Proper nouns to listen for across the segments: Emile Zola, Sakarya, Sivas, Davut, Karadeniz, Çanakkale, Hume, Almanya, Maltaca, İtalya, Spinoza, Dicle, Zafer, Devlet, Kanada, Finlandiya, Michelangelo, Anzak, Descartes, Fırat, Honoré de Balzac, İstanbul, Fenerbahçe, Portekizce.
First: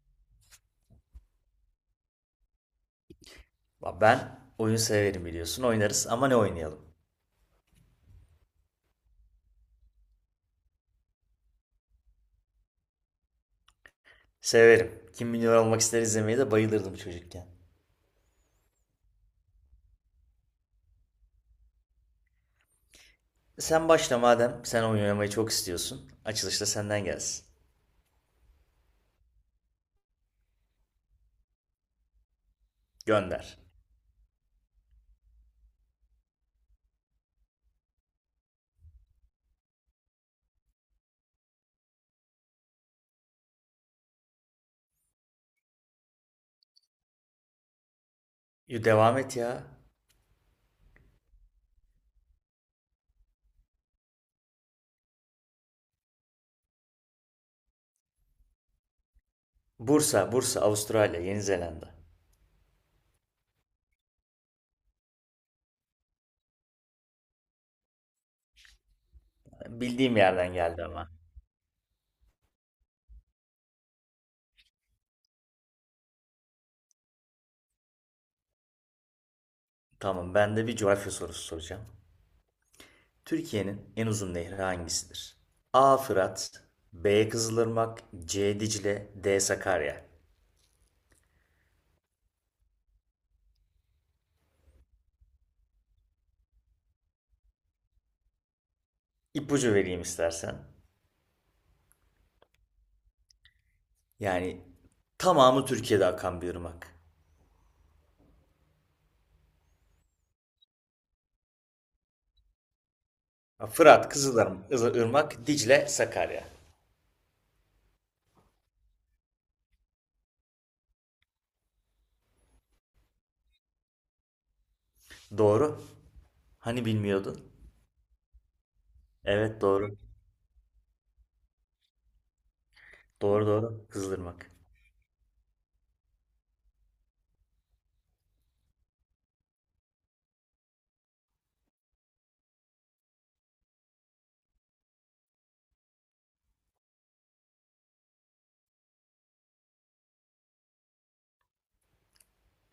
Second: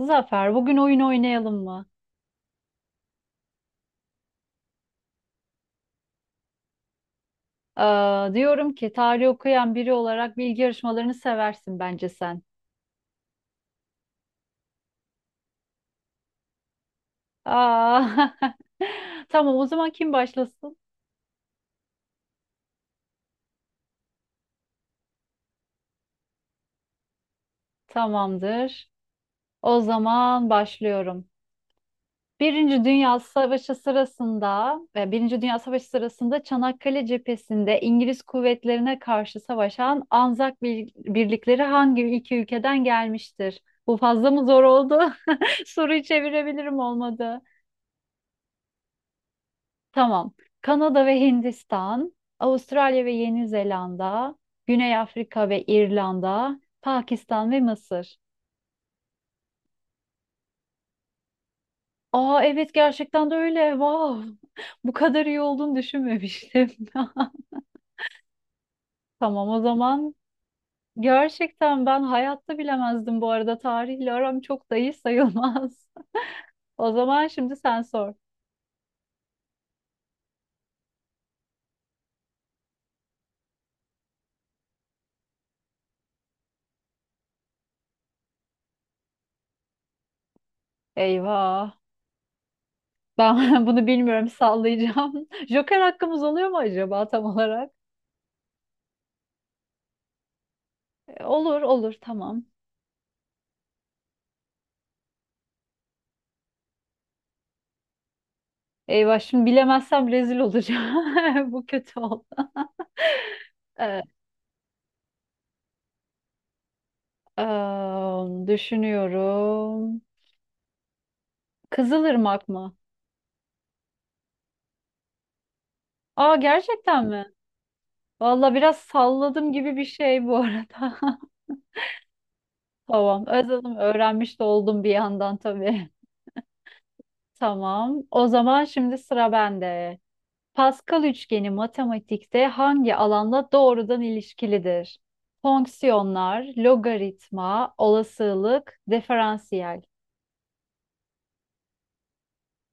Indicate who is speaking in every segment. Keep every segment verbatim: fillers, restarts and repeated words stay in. Speaker 1: Zafer, bugün oyun oynayalım mı?
Speaker 2: Ben oyun severim biliyorsun. Oynarız ama ne oynayalım?
Speaker 1: Aa, diyorum ki tarih okuyan biri olarak bilgi yarışmalarını seversin bence sen.
Speaker 2: Severim. Kim Milyoner Olmak ister izlemeyi de bayılırdım çocukken.
Speaker 1: Aa, tamam, o zaman kim başlasın?
Speaker 2: Sen başla madem. Sen oyun oynamayı çok istiyorsun. Açılışta senden gelsin.
Speaker 1: Tamamdır. O zaman başlıyorum. Birinci Dünya
Speaker 2: Gönder.
Speaker 1: Savaşı sırasında, e, Birinci Dünya Savaşı sırasında Çanakkale cephesinde İngiliz kuvvetlerine karşı savaşan Anzak bir- birlikleri hangi iki ülkeden gelmiştir? Bu fazla mı zor oldu? Soruyu çevirebilirim olmadı.
Speaker 2: Yo, devam et ya.
Speaker 1: Tamam. Kanada ve Hindistan, Avustralya ve Yeni Zelanda, Güney Afrika ve İrlanda, Pakistan ve Mısır.
Speaker 2: Bursa, Bursa, Avustralya, Yeni Zelanda.
Speaker 1: Aa evet, gerçekten de öyle. Wow. Bu kadar iyi olduğunu düşünmemiştim. Tamam, o zaman
Speaker 2: Bildiğim yerden geldi ama.
Speaker 1: gerçekten ben hayatta bilemezdim bu arada. Tarihle aram çok da iyi sayılmaz. O zaman şimdi sen sor.
Speaker 2: Tamam, ben de bir coğrafya sorusu soracağım. Türkiye'nin en uzun nehri hangisidir? A. Fırat, B. Kızılırmak, C. Dicle, D. Sakarya.
Speaker 1: Eyvah. Ben bunu bilmiyorum, sallayacağım. Joker hakkımız oluyor mu acaba tam olarak?
Speaker 2: İpucu vereyim istersen.
Speaker 1: E, Olur olur, tamam.
Speaker 2: Yani tamamı Türkiye'de akan bir ırmak.
Speaker 1: Eyvah, şimdi bilemezsem rezil olacağım. Bu kötü oldu. Ee,
Speaker 2: Fırat, Kızılırmak, Irmak, Dicle, Sakarya.
Speaker 1: em, Düşünüyorum. Kızılırmak mı?
Speaker 2: Doğru.
Speaker 1: Aa,
Speaker 2: Hani
Speaker 1: gerçekten mi?
Speaker 2: bilmiyordun?
Speaker 1: Valla biraz salladım
Speaker 2: Evet,
Speaker 1: gibi bir
Speaker 2: doğru.
Speaker 1: şey bu arada. Tamam.
Speaker 2: Doğru,
Speaker 1: Özledim.
Speaker 2: doğru.
Speaker 1: Öğrenmiş de
Speaker 2: Kızılırmak.
Speaker 1: oldum bir yandan tabii. Tamam. O zaman şimdi sıra bende. Pascal üçgeni matematikte hangi alanla doğrudan ilişkilidir? Fonksiyonlar, logaritma, olasılık, diferansiyel.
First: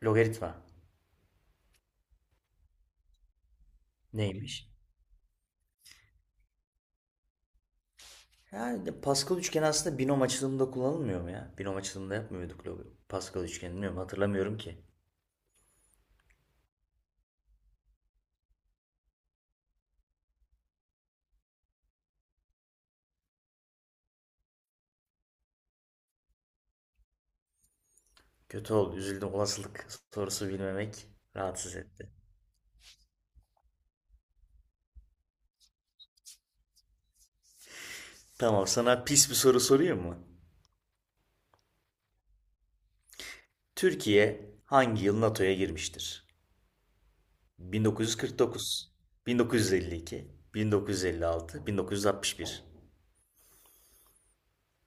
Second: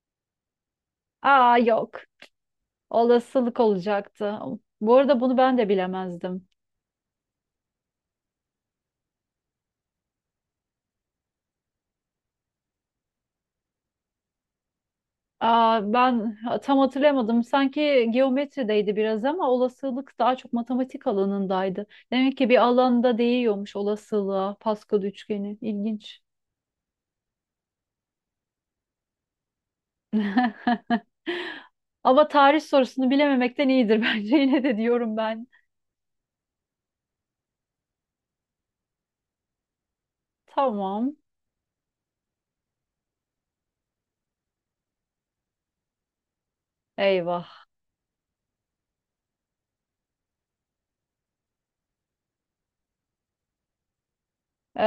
Speaker 2: Logaritma.
Speaker 1: Aa, yok. Olasılık olacaktı.
Speaker 2: Neymiş?
Speaker 1: Bu arada bunu ben de bilemezdim.
Speaker 2: Yani Pascal üçgeni aslında binom açılımında kullanılmıyor mu ya? Binom açılımında yapmıyorduk. log Pascal üçgenini bilmiyorum, hatırlamıyorum ki.
Speaker 1: Aa, ben tam hatırlamadım. Sanki geometrideydi biraz ama olasılık daha çok matematik alanındaydı. Demek ki bir alanda değiyormuş olasılığa Pascal üçgeni. İlginç.
Speaker 2: Kötü oldu, üzüldüm, olasılık sorusu bilmemek rahatsız etti.
Speaker 1: Ama tarih sorusunu bilememekten iyidir bence. Yine de diyorum ben.
Speaker 2: Tamam, sana pis bir soru sorayım mı?
Speaker 1: Tamam.
Speaker 2: Türkiye hangi yıl NATO'ya girmiştir?
Speaker 1: Eyvah.
Speaker 2: bin dokuz yüz kırk dokuz, bin dokuz yüz elli iki, bin dokuz yüz elli altı, bin dokuz yüz altmış bir.
Speaker 1: Ee,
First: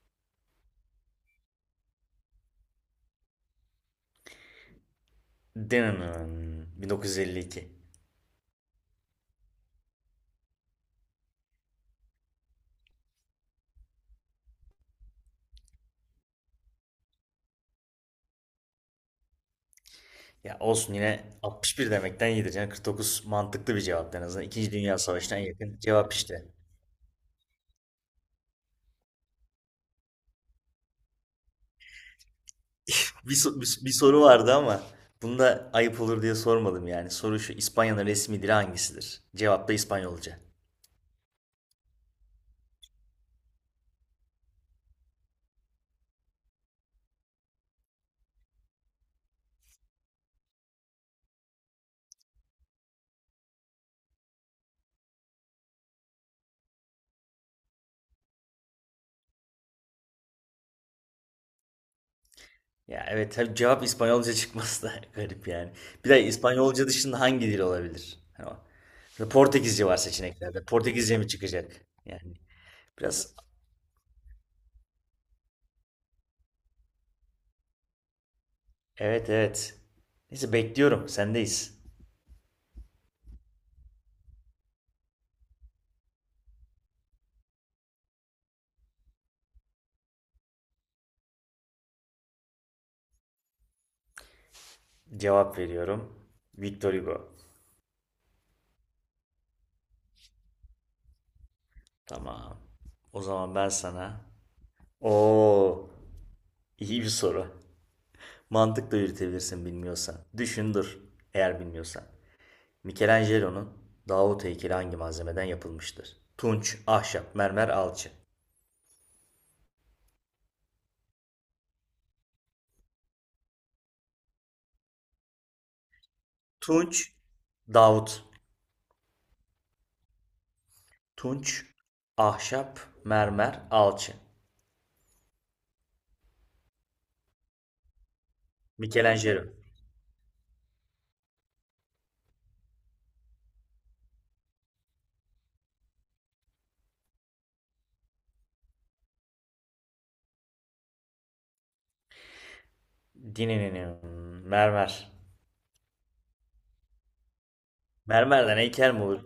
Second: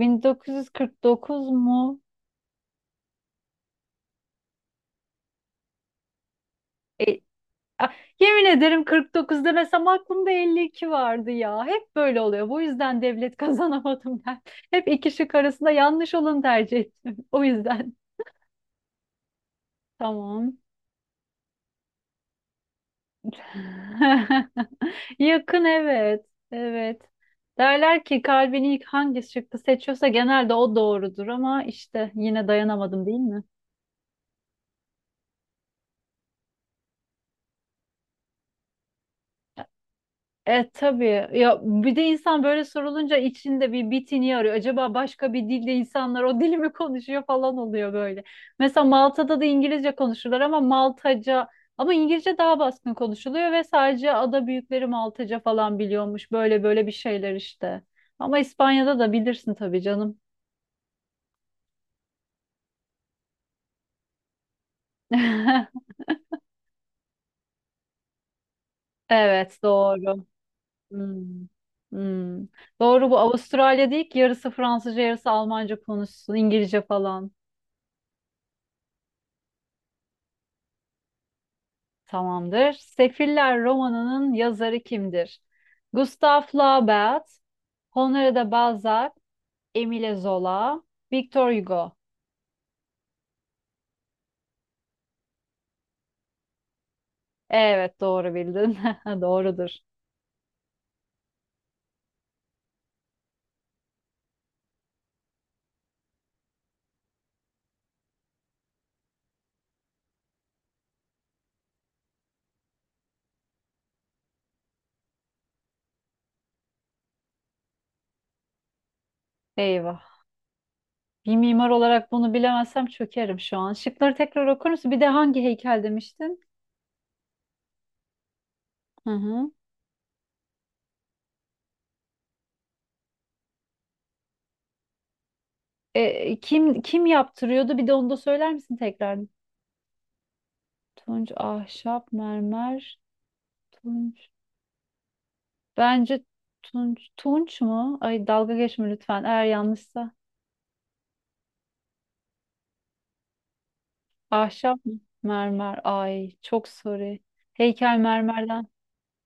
Speaker 1: bin dokuz yüz kırk dokuz mu?
Speaker 2: Denen
Speaker 1: E,
Speaker 2: bin dokuz yüz elli iki.
Speaker 1: Ah, yemin ederim kırk dokuz demesem aklımda elli iki vardı ya. Hep böyle oluyor. Bu yüzden devlet kazanamadım ben. Hep iki şık arasında yanlış olanı tercih ettim. O yüzden. Tamam.
Speaker 2: Ya olsun, yine altmış bir demekten iyidir. Yani kırk dokuz mantıklı bir cevap en azından. İkinci Dünya Savaşı'na
Speaker 1: Yakın,
Speaker 2: yakın cevap
Speaker 1: evet.
Speaker 2: işte.
Speaker 1: Evet. Derler ki kalbini ilk hangi şıkkı seçiyorsa genelde o doğrudur ama işte yine dayanamadım değil
Speaker 2: Bir,
Speaker 1: mi?
Speaker 2: so- bir, bir soru vardı ama bunu da ayıp olur diye sormadım yani. Soru şu: İspanya'nın resmi dili hangisidir? Cevap da İspanyolca.
Speaker 1: E tabii ya, bir de insan böyle sorulunca içinde bir bitini arıyor. Acaba başka bir dilde insanlar o dili mi konuşuyor falan oluyor böyle. Mesela Malta'da da İngilizce konuşurlar ama Maltaca ama İngilizce daha baskın konuşuluyor ve sadece ada büyükleri Maltaca falan biliyormuş. Böyle böyle bir şeyler işte. Ama İspanya'da da bilirsin tabii canım.
Speaker 2: Ya evet, tabii cevap İspanyolca çıkması da garip yani. Bir de İspanyolca dışında hangi dil olabilir? Hani o- Mesela
Speaker 1: Evet
Speaker 2: Portekizce var
Speaker 1: doğru.
Speaker 2: seçeneklerde. Portekizce mi
Speaker 1: Hmm.
Speaker 2: çıkacak? Yani
Speaker 1: Hmm. Doğru, bu
Speaker 2: biraz,
Speaker 1: Avustralya değil ki yarısı Fransızca yarısı Almanca konuşsun İngilizce falan.
Speaker 2: evet, evet. Neyse, bekliyorum. Sendeyiz.
Speaker 1: Tamamdır. Sefiller romanının yazarı kimdir? Gustav Flaubert, Honoré de Balzac, Emile Zola, Victor Hugo.
Speaker 2: Cevap veriyorum. Victor Hugo.
Speaker 1: Evet, doğru bildin. Doğrudur.
Speaker 2: Tamam. O zaman ben sana. Oo, iyi bir soru. Mantıkla yürütebilirsin bilmiyorsan. Düşün dur eğer bilmiyorsan. Michelangelo'nun Davut heykeli hangi malzemeden yapılmıştır? Tunç, ahşap, mermer, alçı.
Speaker 1: Eyvah. Bir mimar olarak bunu bilemezsem çökerim şu an. Şıkları tekrar okur musun? Bir de hangi heykel demiştin?
Speaker 2: Tunç, Davut.
Speaker 1: Hı hı.
Speaker 2: Tunç, ahşap, mermer, alçı.
Speaker 1: E, kim kim yaptırıyordu? Bir de onu da söyler misin tekrar?
Speaker 2: Michelangelo.
Speaker 1: Tunç, ahşap, mermer, tunç. Bence tunç. Tunç mu? Ay, dalga geçme lütfen eğer yanlışsa.
Speaker 2: Dininin
Speaker 1: Ahşap mı?
Speaker 2: mermer.
Speaker 1: Mermer. Ay çok sorry. Heykel
Speaker 2: Mermerden
Speaker 1: mermerden.
Speaker 2: heykel mi olur?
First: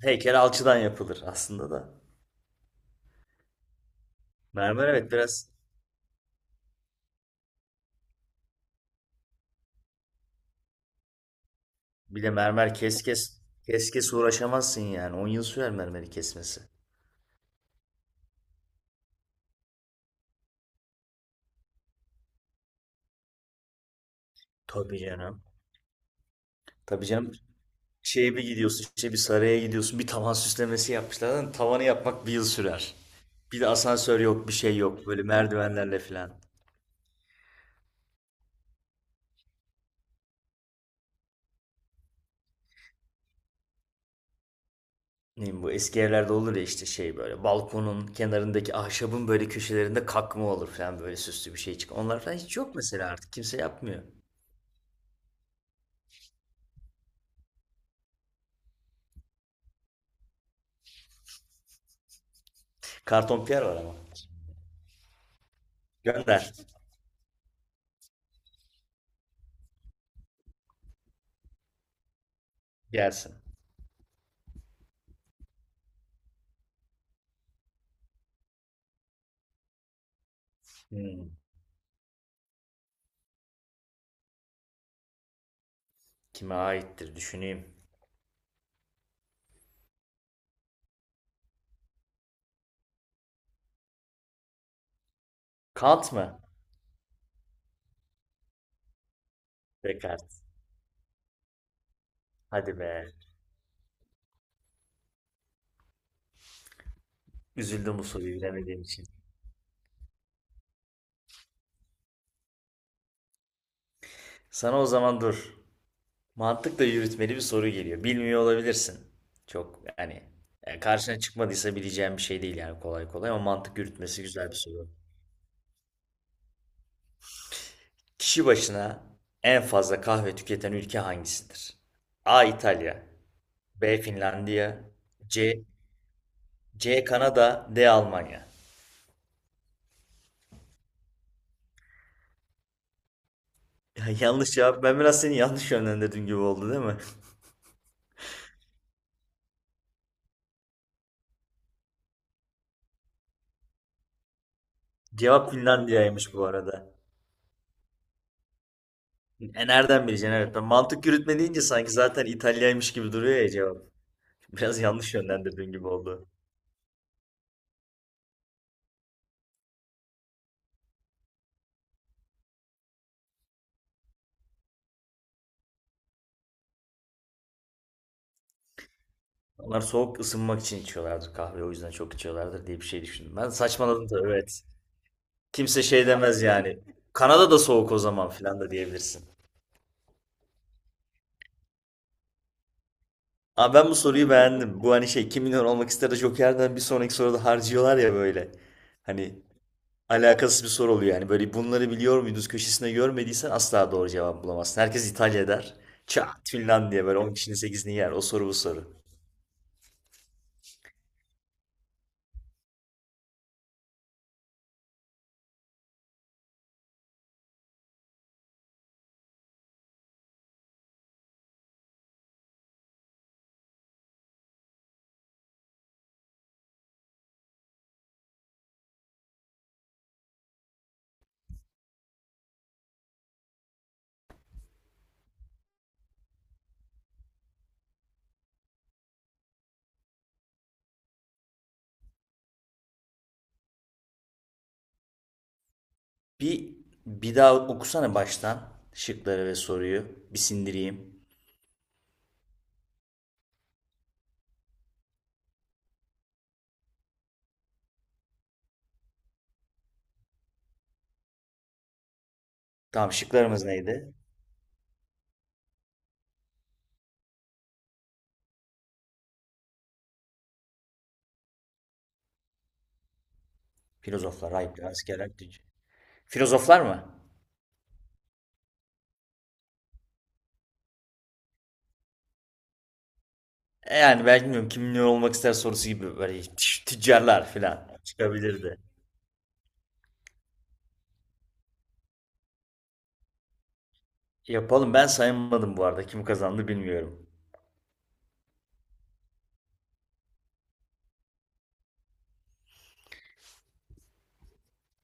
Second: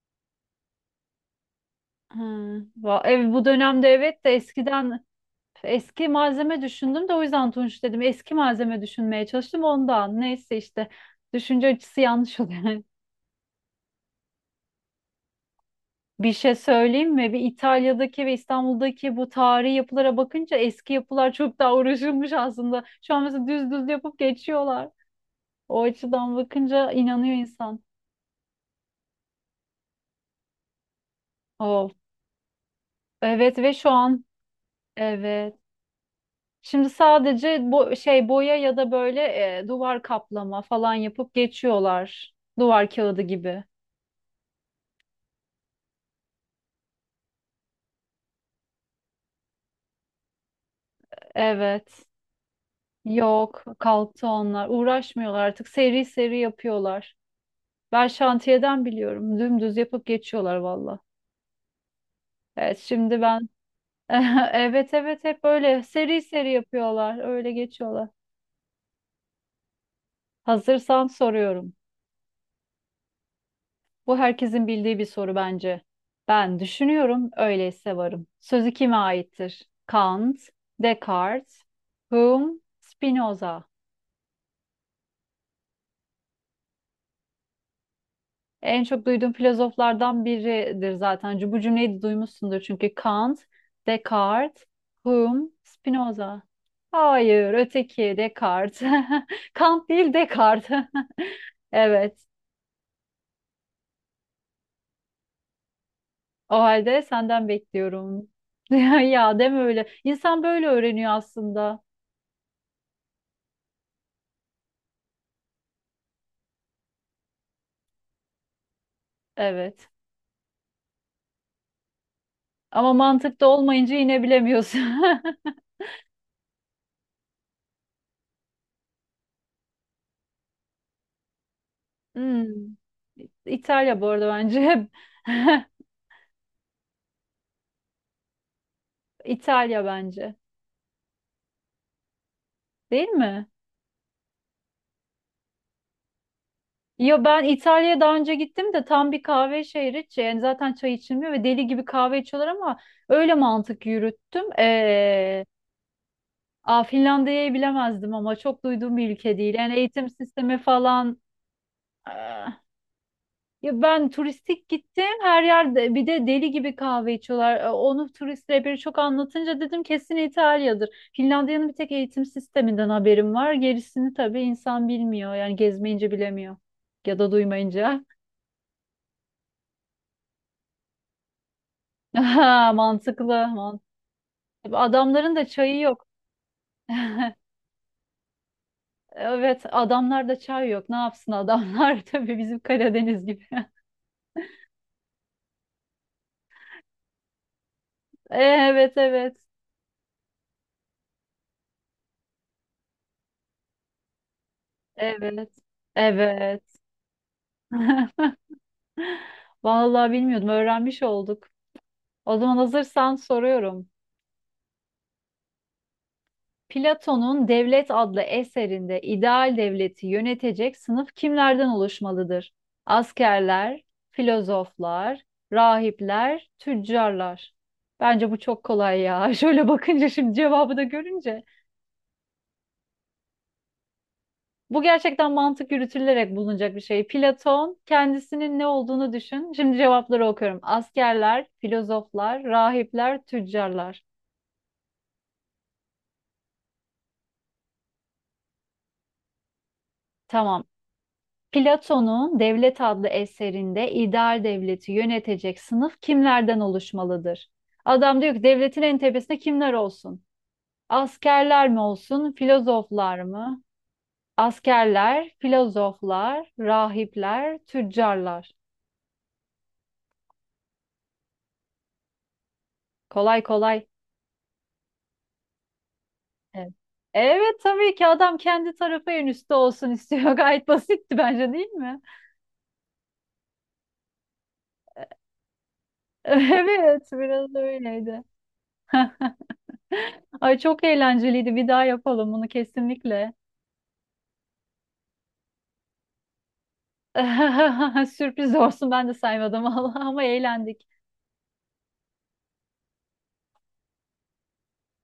Speaker 2: Heykel alçıdan yapılır aslında da.
Speaker 1: Ha, va- ev, Bu dönemde evet de
Speaker 2: Mermer,
Speaker 1: eskiden
Speaker 2: evet, biraz.
Speaker 1: eski malzeme düşündüm de o yüzden tunç dedim. Eski malzeme düşünmeye çalıştım ondan. Neyse işte düşünce açısı
Speaker 2: Bir de
Speaker 1: yanlış
Speaker 2: mermer
Speaker 1: oluyor.
Speaker 2: kes kes. Kes kes uğraşamazsın yani. On yıl sürer mermeri
Speaker 1: Bir şey
Speaker 2: kesmesi.
Speaker 1: söyleyeyim mi? Bir İtalya'daki ve İstanbul'daki bu tarihi yapılara bakınca eski yapılar çok daha uğraşılmış aslında. Şu an mesela düz düz yapıp geçiyorlar.
Speaker 2: Tabii canım.
Speaker 1: O açıdan bakınca
Speaker 2: Tabii canım.
Speaker 1: inanıyor insan.
Speaker 2: Şeye bir gidiyorsun, işte bir saraya gidiyorsun, bir tavan süslemesi yapmışlar. Lan tavanı
Speaker 1: Oh.
Speaker 2: yapmak bir yıl sürer.
Speaker 1: Evet
Speaker 2: Bir de
Speaker 1: ve şu
Speaker 2: asansör
Speaker 1: an
Speaker 2: yok, bir şey yok, böyle
Speaker 1: evet.
Speaker 2: merdivenlerle filan.
Speaker 1: Şimdi sadece bu şey boya ya da böyle e, duvar kaplama falan yapıp geçiyorlar. Duvar kağıdı gibi.
Speaker 2: Ne bileyim, bu eski evlerde olur ya işte şey, böyle balkonun kenarındaki ahşabın böyle köşelerinde kakma olur falan, böyle süslü bir şey çık.
Speaker 1: Evet.
Speaker 2: Onlar falan hiç yok mesela, artık kimse
Speaker 1: Yok,
Speaker 2: yapmıyor.
Speaker 1: kalktı onlar. Uğraşmıyorlar artık. Seri seri yapıyorlar. Ben şantiyeden biliyorum. Dümdüz yapıp geçiyorlar valla. Evet, şimdi ben
Speaker 2: Kartonpiyer var ama.
Speaker 1: evet evet, hep böyle seri seri
Speaker 2: Gönder.
Speaker 1: yapıyorlar. Öyle geçiyorlar. Hazırsan soruyorum.
Speaker 2: Gelsin.
Speaker 1: Bu herkesin bildiği bir soru bence. Ben düşünüyorum, öyleyse varım. Sözü kime aittir? Kant,
Speaker 2: Hmm,
Speaker 1: Descartes, Hume, Spinoza.
Speaker 2: Kime aittir düşüneyim.
Speaker 1: En çok duyduğum filozoflardan biridir zaten. Bu cümleyi de duymuşsundur çünkü. Kant, Descartes, Hume,
Speaker 2: Kant mı?
Speaker 1: Spinoza. Hayır, öteki Descartes. Kant değil,
Speaker 2: Descartes.
Speaker 1: Descartes. Evet.
Speaker 2: Hadi be.
Speaker 1: O halde senden
Speaker 2: Üzüldüm bu
Speaker 1: bekliyorum.
Speaker 2: soruyu bilemediğim için.
Speaker 1: Ya deme öyle. İnsan böyle öğreniyor aslında.
Speaker 2: Sana o zaman dur. Mantıkla yürütmeli bir soru geliyor. Bilmiyor olabilirsin. Çok
Speaker 1: Evet.
Speaker 2: yani e, karşına çıkmadıysa bileceğin bir şey değil yani
Speaker 1: Ama
Speaker 2: kolay kolay, ama
Speaker 1: mantıkta
Speaker 2: mantık
Speaker 1: olmayınca
Speaker 2: yürütmesi
Speaker 1: yine
Speaker 2: güzel bir
Speaker 1: bilemiyorsun.
Speaker 2: soru. Kişi başına en fazla kahve tüketen ülke hangisidir? A.
Speaker 1: Hmm.
Speaker 2: İtalya, B.
Speaker 1: İtalya bu arada
Speaker 2: Finlandiya,
Speaker 1: bence.
Speaker 2: C. C. Kanada, D. Almanya.
Speaker 1: İtalya bence. Değil mi?
Speaker 2: Ya, yanlış cevap. Ben biraz seni yanlış yönlendirdim gibi oldu, değil mi?
Speaker 1: Ya ben İtalya'ya daha önce gittim de tam bir kahve şehri. Ç- Yani zaten çay içilmiyor ve deli gibi kahve içiyorlar ama öyle mantık yürüttüm. Ee,
Speaker 2: Cevap Finlandiya'ymış bu
Speaker 1: aa,
Speaker 2: arada.
Speaker 1: Finlandiya'yı bilemezdim ama çok duyduğum bir ülke değil.
Speaker 2: E
Speaker 1: Yani
Speaker 2: nereden
Speaker 1: eğitim
Speaker 2: bileceksin? Evet,
Speaker 1: sistemi
Speaker 2: ben mantık
Speaker 1: falan.
Speaker 2: yürütme deyince sanki zaten
Speaker 1: ah,
Speaker 2: İtalya'ymış gibi duruyor ya cevap.
Speaker 1: Ya ben turistik
Speaker 2: Biraz
Speaker 1: gittim
Speaker 2: yanlış
Speaker 1: her
Speaker 2: yönlendirdiğin gibi
Speaker 1: yerde, bir de
Speaker 2: oldu.
Speaker 1: deli gibi kahve içiyorlar. E, Onu turist rehberi çok anlatınca dedim kesin İtalya'dır. Finlandiya'nın bir tek eğitim sisteminden haberim var. Gerisini tabii insan bilmiyor. Yani gezmeyince bilemiyor. Ya da duymayınca.
Speaker 2: Onlar soğuk, ısınmak için içiyorlardır kahve, o yüzden çok içiyorlardır
Speaker 1: Aha,
Speaker 2: diye bir şey
Speaker 1: mantıklı.
Speaker 2: düşündüm. Ben
Speaker 1: mant-
Speaker 2: saçmaladım da, evet.
Speaker 1: Adamların da çayı
Speaker 2: Kimse
Speaker 1: yok.
Speaker 2: şey demez yani. Kanada da soğuk o zaman filan da diyebilirsin.
Speaker 1: Evet, adamlarda çay yok. Ne yapsın adamlar? Tabii bizim Karadeniz gibi.
Speaker 2: Abi, ben bu soruyu beğendim. Bu hani şey, Kim Milyon Olmak ister de Joker'den bir sonraki soruda harcıyorlar ya böyle.
Speaker 1: Evet, evet.
Speaker 2: Hani alakasız bir soru oluyor yani. Böyle bunları biliyor muydunuz köşesine görmediysen asla doğru cevap bulamazsın. Herkes İtalya
Speaker 1: Evet.
Speaker 2: der. Çat,
Speaker 1: Evet.
Speaker 2: Finlandiya, böyle on kişinin sekizini yer. O soru bu soru.
Speaker 1: Vallahi bilmiyordum. Öğrenmiş olduk. O zaman hazırsan soruyorum. Platon'un Devlet adlı eserinde ideal devleti yönetecek sınıf kimlerden oluşmalıdır? Askerler, filozoflar, rahipler, tüccarlar. Bence bu çok kolay ya. Şöyle bakınca şimdi cevabı da görünce. Bu gerçekten mantık yürütülerek bulunacak bir şey. Platon kendisinin ne olduğunu düşün. Şimdi cevapları okuyorum. Askerler, filozoflar, rahipler, tüccarlar.
Speaker 2: Bir, bir daha okusana baştan şıkları ve soruyu. Bir
Speaker 1: Tamam.
Speaker 2: sindireyim.
Speaker 1: Platon'un Devlet adlı eserinde ideal devleti yönetecek sınıf kimlerden oluşmalıdır? Adam diyor ki devletin en tepesinde kimler olsun? Askerler mi olsun,
Speaker 2: Tamam,
Speaker 1: filozoflar mı?
Speaker 2: şıklarımız neydi?
Speaker 1: Askerler, filozoflar, rahipler, tüccarlar. Kolay kolay.
Speaker 2: Filozoflar, ayıplar, askerler, tüc-
Speaker 1: Evet.
Speaker 2: filozoflar mı?
Speaker 1: Evet tabii ki, adam kendi tarafı en üstte olsun istiyor. Gayet basitti bence, değil mi?
Speaker 2: E, Yani ben bilmiyorum, kim ne olmak ister sorusu gibi böyle
Speaker 1: Evet
Speaker 2: tüccarlar
Speaker 1: biraz
Speaker 2: falan
Speaker 1: öyleydi.
Speaker 2: çıkabilirdi.
Speaker 1: Ay, çok eğlenceliydi. Bir daha yapalım bunu kesinlikle.
Speaker 2: Yapalım, ben saymadım bu arada, kim kazandı bilmiyorum.
Speaker 1: Sürpriz olsun, ben de saymadım. Allah, ama eğlendik.